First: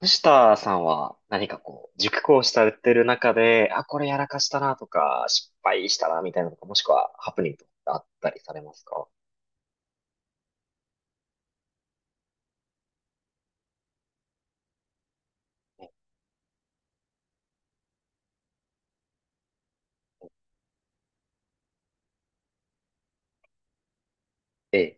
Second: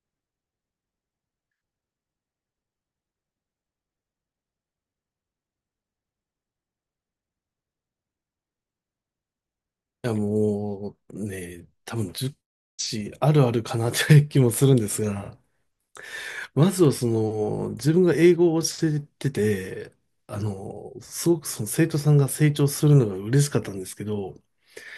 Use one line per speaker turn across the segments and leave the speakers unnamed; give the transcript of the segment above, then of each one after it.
藤田さんは何かこう、熟考されてる中で、あ、これやらかしたなとか、失敗したなみたいなのとか、もしくはハプニングとかってあったりされますか？
いや、もうね、多分10地あるあるかなって気もするんですが、まずはその、自分が英語を教えてて、すごくその生徒さんが成長するのが嬉しかったんですけど、
ええ、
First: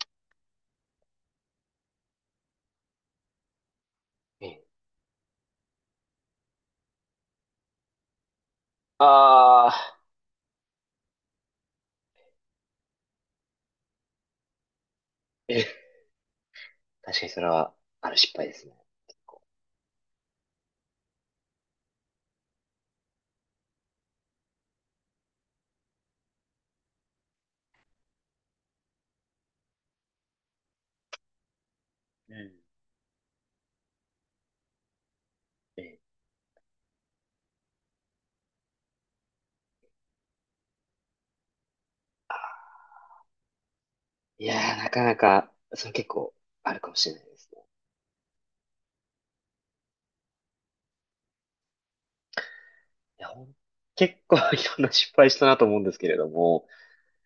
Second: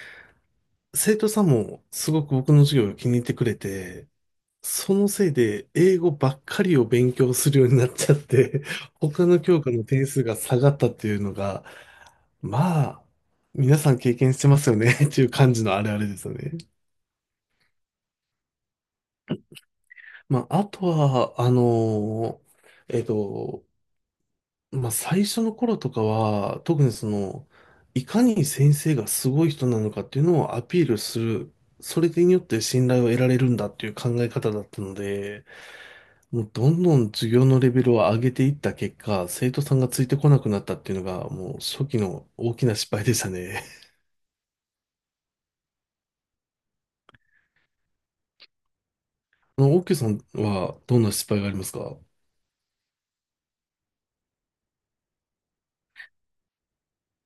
生徒さんもすごく僕の授業を気に入ってくれて、
ええ。
そのせいで英語ばっかりを勉強するようになっちゃって、他の教
あ
科の
あ、
点数が下がったっていうのが、まあ、皆さん経験してますよねっていう感
え
じ
え。
のあれですよね。
確かにそれは、ある失敗ですね。こ
まあ、あとは、ーえっと、まあ、最初の頃とかは、特にその、いかに先生がすごい人なのかっていうのをアピールする、それに
うん。
よっ
う
て信頼を得られるんだっていう考え方だったので、
ええ
もうどんどん授業のレベルを上げていった結果、生徒さんがついてこなくなったっていうのが、もう初期の大きな失敗でしたね。
いやー、なかなか、それ結構あるかもしれないですね。
オッケーさんはどんな失敗がありますか？
いや、ほん結構 いろんな失敗したなと思うんですけれども、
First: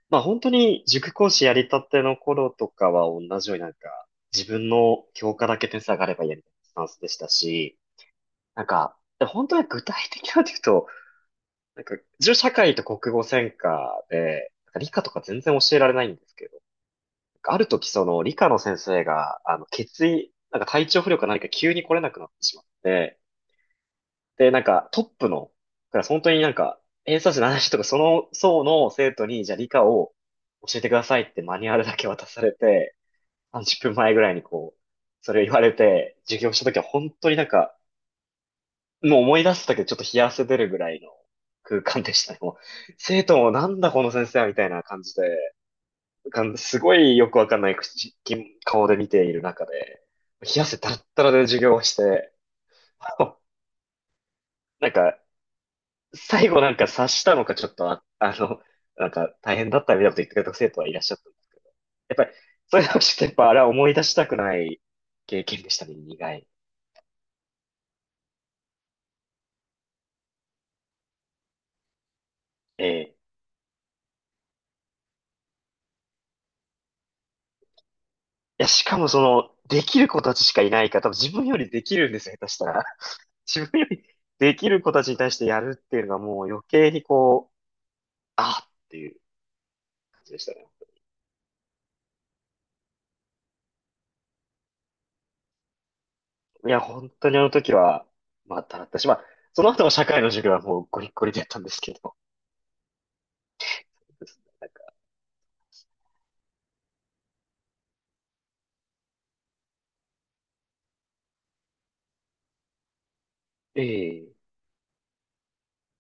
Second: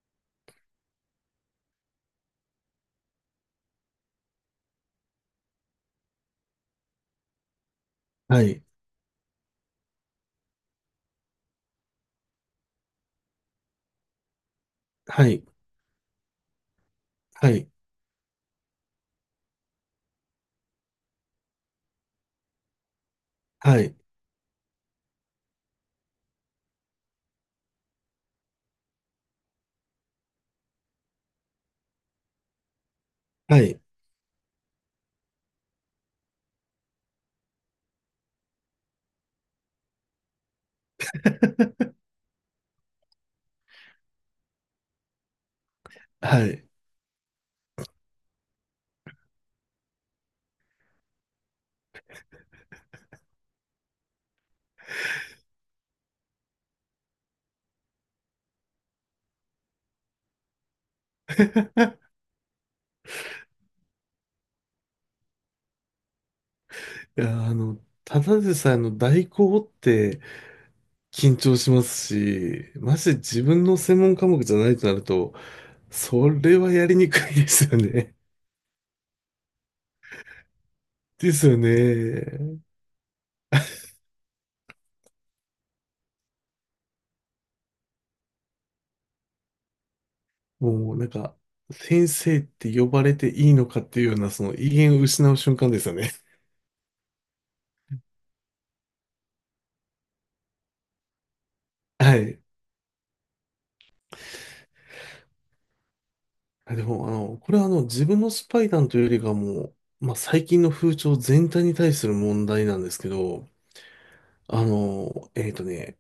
まあ本当に塾講師やりたての頃とかは同じように自分の教科だけ点数上がればいいやみたいなスタンスでしたし、
はい、
なんか本当に具体的なんて言うと、なんか自分社会と国語専科で、なんか理科とか
は
全
い、
然教えられないんですけど、なん
は
かある
い、
時その理科の先生が血液、なんか体調不良か何か急に来れなくなってしまって、
はい、
で、なんか、トップのクラス、本当になんか、偏差値の話とか、その層の生徒に、じゃあ理科を教えてくださいってマニュアルだけ渡されて、
はい、は
30
い。
分前ぐらいにこう、それを言われて、授業した時は本当になんか、もう思い出すだけでちょっと冷や汗出るぐらいの空間でしたね。もう生徒もなんだこの先生はみたいな感じで、かんす ごいよくわかんない口顔で見ている中で、冷や汗だったらで授業をして、なんか、最後なんか察したのかちょっとあ、なんか大変だったみたいなこと言ってくれた生徒はいらっしゃった。やっぱり、そういうのを知って、やっぱあれは思い出したくない経験でしたね、苦い。
いや、ただでさえの代行って緊張しますし、
え
まして
え。
自分の専門科目じゃないとなると、それはやりにくいですよね。
いや、しかもその、できる子たちしかいないから、多分 自
で
分
す
よ
よ
りできるんですよ、下手し
ね。
たら。自分よりできる子たちに対してやるっていうのがもう余計にこう、あっていう感じでしたね。
もうなんか、先生って呼ばれていいのかっていうような、その威厳を失う瞬間ですよね。
いや、本当にあの時は、まあ、だったし、まあ、その後の社会の授業はもうゴリッゴリでやったんですけ ど。
はい。
ですねなんか
あでも、これは自分のスパイ談というよりかはもう、まあ、最近の風潮全体に対する問題なんですけど、
ええ、
あの、えっとね、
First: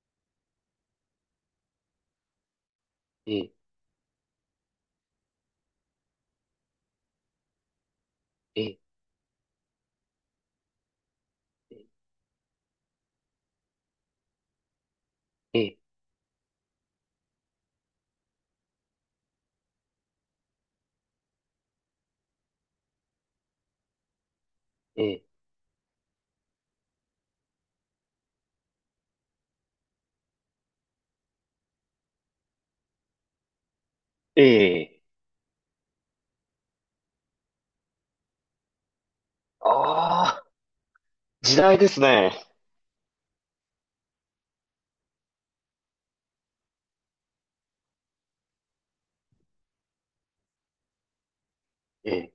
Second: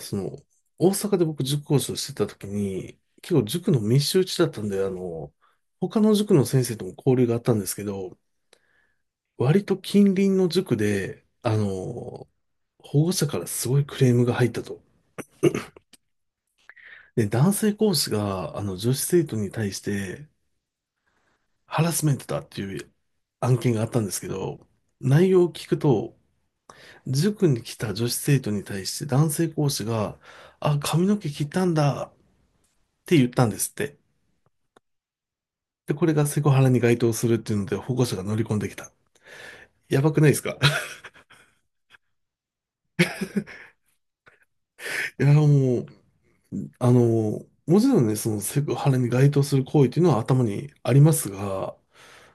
その、大阪で僕塾講師をしてた時に、結
え
構
え、
塾の密集地だったんで、他の塾の先生とも交流があったんですけど、
ええ。
割と近隣の塾で、
え
保護者からすごいクレームが入ったと。
え、
で、男性講師が、女子生徒に対してハラスメントだっていう案件があったんですけど、
ええ、
内容を聞くと、塾に来た女子生徒に対して男性講師が、あ、髪の毛切ったんだって言ったんですって。
ええ。
で、これがセクハラに該当するっていうので、保護者が乗り込んできた。やばくないで
あ
す
あ、
か？
時代ですね。
いや、もう、もちろんね、そのセクハラに該当する行為っていうのは頭にありますが、
ええ。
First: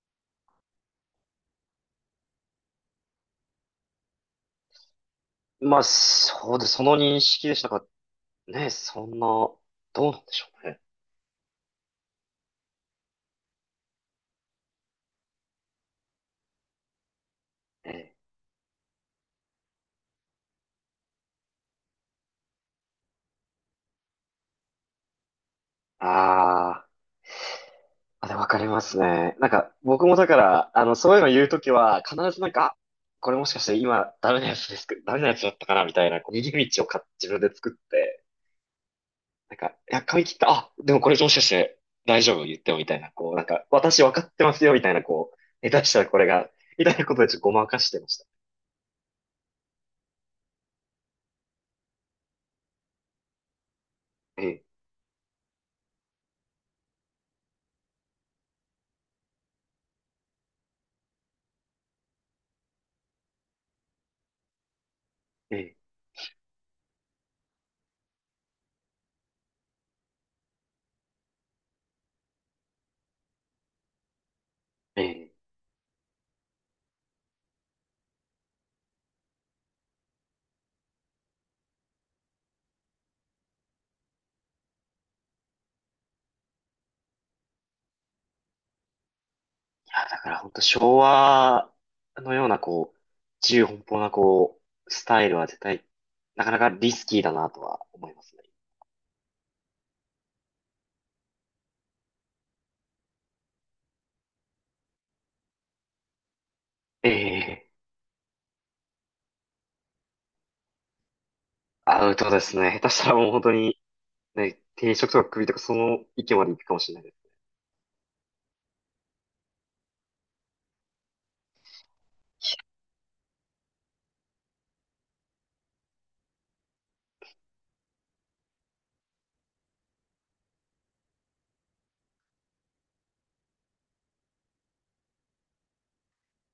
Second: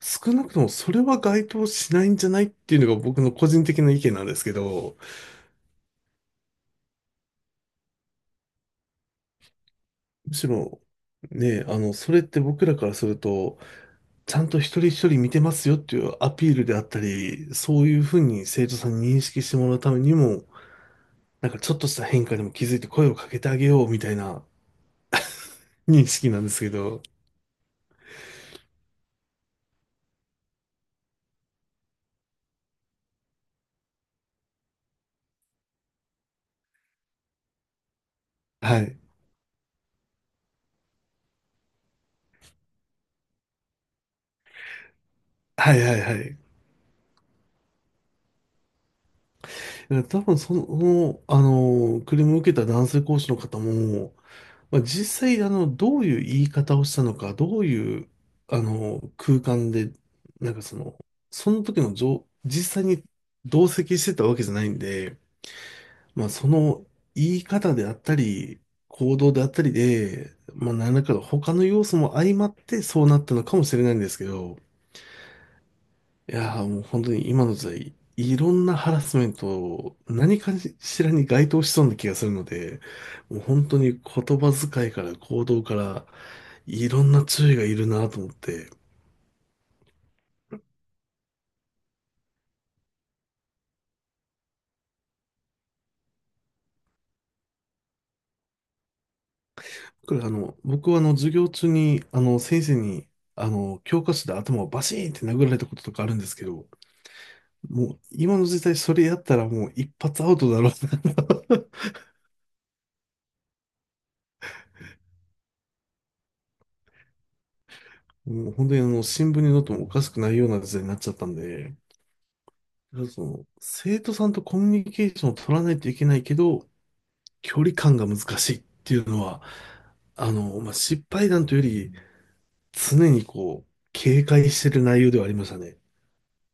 少なくともそれは該当しないんじゃないっていうのが僕の個人的な意見なんですけど、
まあ、そうです。その認識でしたか。ね、そんな、どうなんで
む
し
し
ょうね。
ろ、ね、それって僕らからすると、ちゃんと一人一人見てますよっていうアピールであったり、そう
え
いう
え。
ふうに生徒さんに認識してもらうためにも、なんかちょっとした変化にも気づいて声をかけてあげようみたいな、に
あ
好きなんですけ
ー
ど、
あ、でわかりますね。なんか、僕もだから、そういうの言うときは、必ずなんか、あこれもしかして今、ダメなやつですけど、ダメなやつだったかな、みたいな、こう逃げ道をか、自分で作って、
はい。
なんか、いや、髪切った、あ、でもこれもしかして大丈夫言ってもみたいな、こう、なんか、私分かってますよみたいな、こう、
は
下
い
手し
は
た
い
ら
は
これ
い。
が、みたいなことでちょっとごまかしてました。
多分その、クレームを受けた男性講師の方も、
ええ、
まあ、実際、どういう言い方をしたのか、どういう、空間で、なんかその、その時の状、実際に同席してたわけじゃないんで、
ええ、
まあ、その言い方であったり、行動であったりで、まあ、何らかの他の要素も相まってそうなったのかもしれないんですけど、
ええ。い
いやーもう本当に今の時代、いろんなハラスメントを何かしらに該当しそうな気がするので、もう本当に言葉遣いから行動からいろんな注意がいるなと思って、
や、だから本当昭和のような、こう、自由奔放な、こう、スタイルは絶対、なかなかリスキーだなとは思いますね。
これ僕はあの授業中にあの先生にあの教科書で頭をバシーンって殴られたこととかあるんですけど、
ええ、
もう今の時代それやったらもう一発アウトだろうな。
アウトですね。下手したらもう本当に、ね、定食とか首とかその域まで行くかもしれないです。
もう本当にあの新聞に載ってもおかしくないような時代になっちゃったんで、だからその、生徒さんとコミュニケーションを取らないといけないけど、距離感が難しいっていうのは、まあ、失敗談というより、常にこう、警戒してる内容ではありましたね。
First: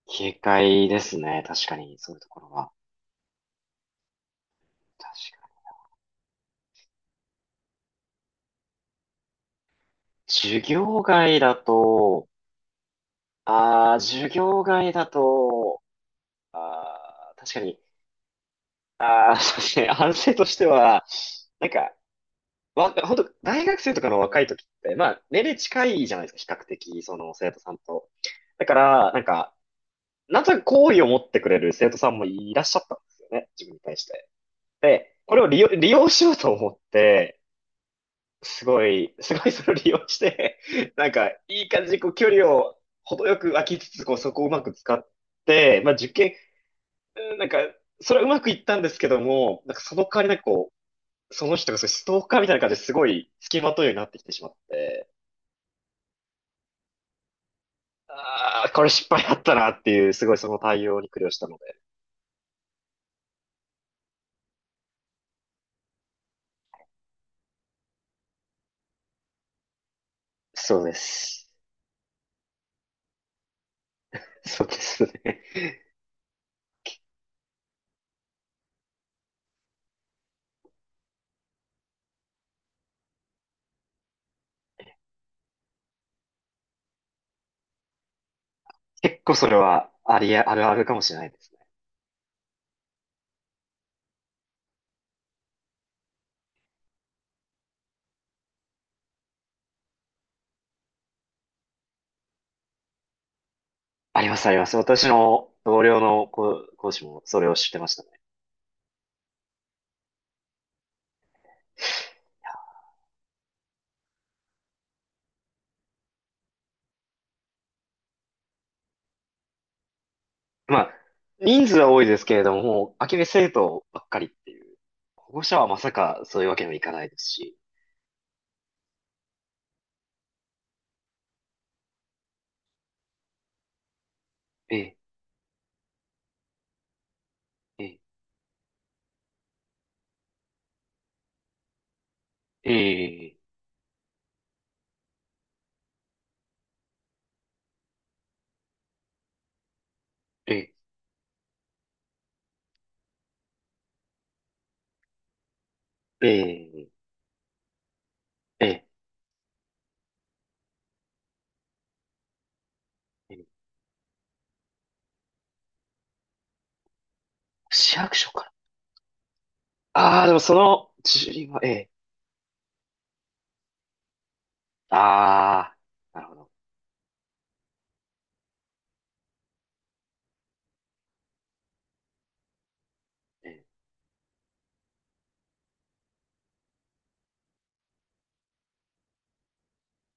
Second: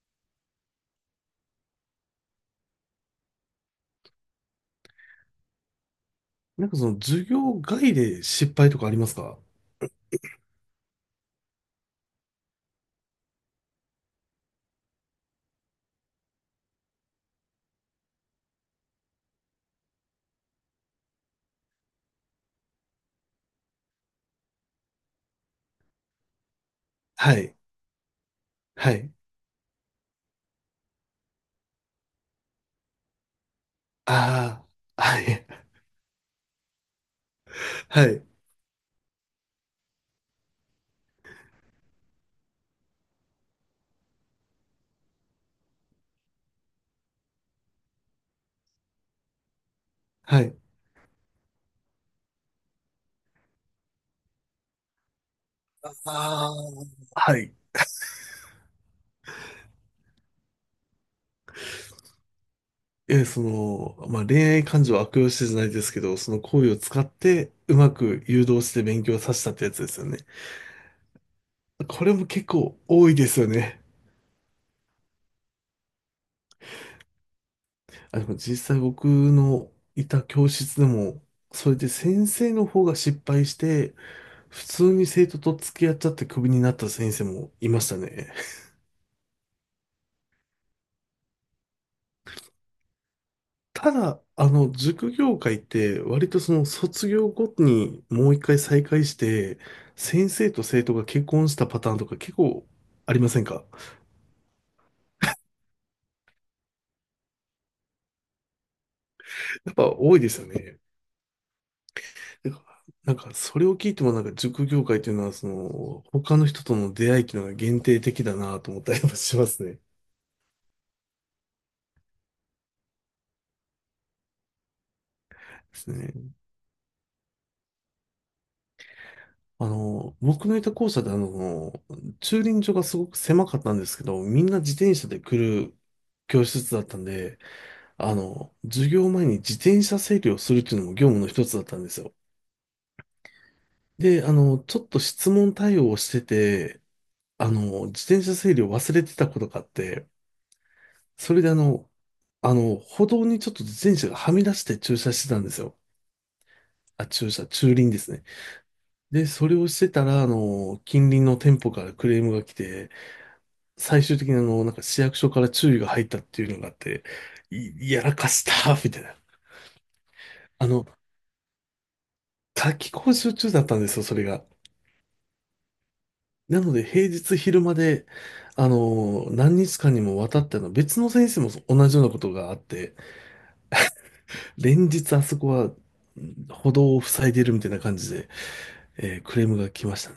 警戒ですね。確かに、そういうところは。確かに
なんかその、授業外で失敗とかありますか？
授業外だと、ああ、授業外だと、ああ、確かに、ああ、そうですね、反省としては、なんか、わ、ほんと、大学生とかの若い時って、まあ、年齢近いじゃないですか、比較的、そ
は
の生
い。
徒さんと。だか
は
ら、
い。
なんか、なんとなく好意を持ってくれる生徒さんもいらっしゃったんですよね、自分に対して。
ああ、
で、
は
これを利
い。
用、利用しようと思って、
はい。
すごいそれを利用して、なんか、いい感じにこう距離を程よく空きつつ、こうそこをうまく使って、まあ受験、うんなんか、それはうまくいったんですけども、なんかその代わりなん
は
か
い。
こう、その人がそういうストーカーみたいな感じですごい付きまとうようになってきてしまって、
ああ、はい。
ああ、これ失敗だったなっていう、すごいその対応に苦慮したので。
え、その、まあ、恋愛感情を悪用してじゃないですけど、その行為を使って、うまく誘導して勉強させたってやつですよね。
そうです。
これも結構多いですよね。
そうですね。
あ、でも実際僕のいた教室でも、それで先生の方が失敗して、普通に生徒と付き合っちゃってクビになった先生もいましたね。
結構それはありあ、あるあるかもしれないです。
ただ、塾業界って割とその卒業後にもう一回再開して、先生と生徒が結婚したパターンとか結構ありませんか？
あります、あります。私の同僚の講師もそれを知ってましたね。
やっぱ多いですよね。てかなんか、それを聞いてもなんか塾業界というのは、その、他の人との出会いっていうのが限定的だなと思ったりもしますね。で
まあ、人数は多いですけれども、もう、空き部生徒ばっかりっていう。保護者はま
す
さか
ね。
そういうわけにはいかないですし。
僕のいた校舎で駐輪場がすごく狭かったんですけど、みんな自
え
転
え、
車で来る教室だったんで、
え
授業前に自転車整理をするっていうのも業務の一つだったんですよ。
え、ええ、
で、ちょっと質問対応をしてて、自転車整理を忘れてたことがあって、
ええ、
それで歩道にちょっと自転車がはみ出して駐車してたんですよ。
ええ、
あ、駐車、駐輪ですね。
ええ、
で、それをしてたら、近隣の店舗からクレームが来て、
ええ
最終的になんか市役所から注意が入ったっていうのがあって、い
市
やら
役
か
所
し
から。
た、みたいな。
ああ、でもそ
あの、
の、自分は、ええ、
夏季講習中だったんですよ、それが。
ああ、なるほど。
なので、平日昼間で、何日間にもわたって、別の先生も同じようなことがあって、
ええ、
連日あそこは歩道を塞いでるみたいな感じで、クレームが来ましたね。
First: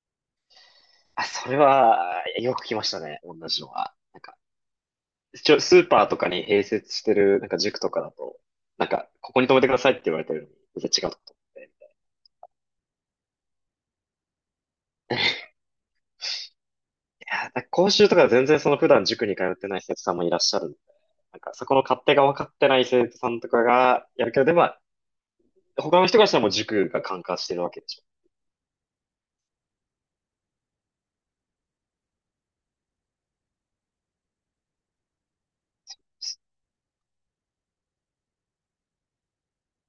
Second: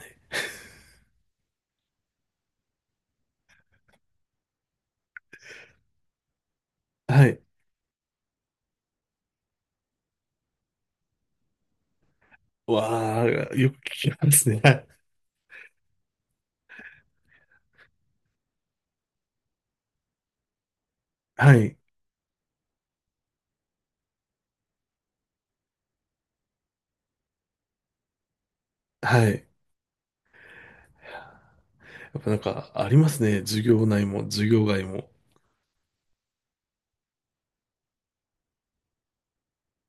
あ、それは、よく来ましたね、同じのは。なんか、一応スーパーとかに併設して
は
る、
い。
なんか塾とかだと、なんか、ここに泊めてくださいって言われてるのに、全然違うとこ止めて。
わあ、よく聞きますね。
や、だ講習とか全然その普段塾に通ってない生徒さんもいらっしゃるんで、なんか
はい。
そ
は
こ
い。
の勝手が分かってない生徒さんとかがやるけど、でもまあ、他の人がしたらもう塾が管轄してるわけでしょ。
はい。やっぱなんか、ありますね。授業内も授業外も。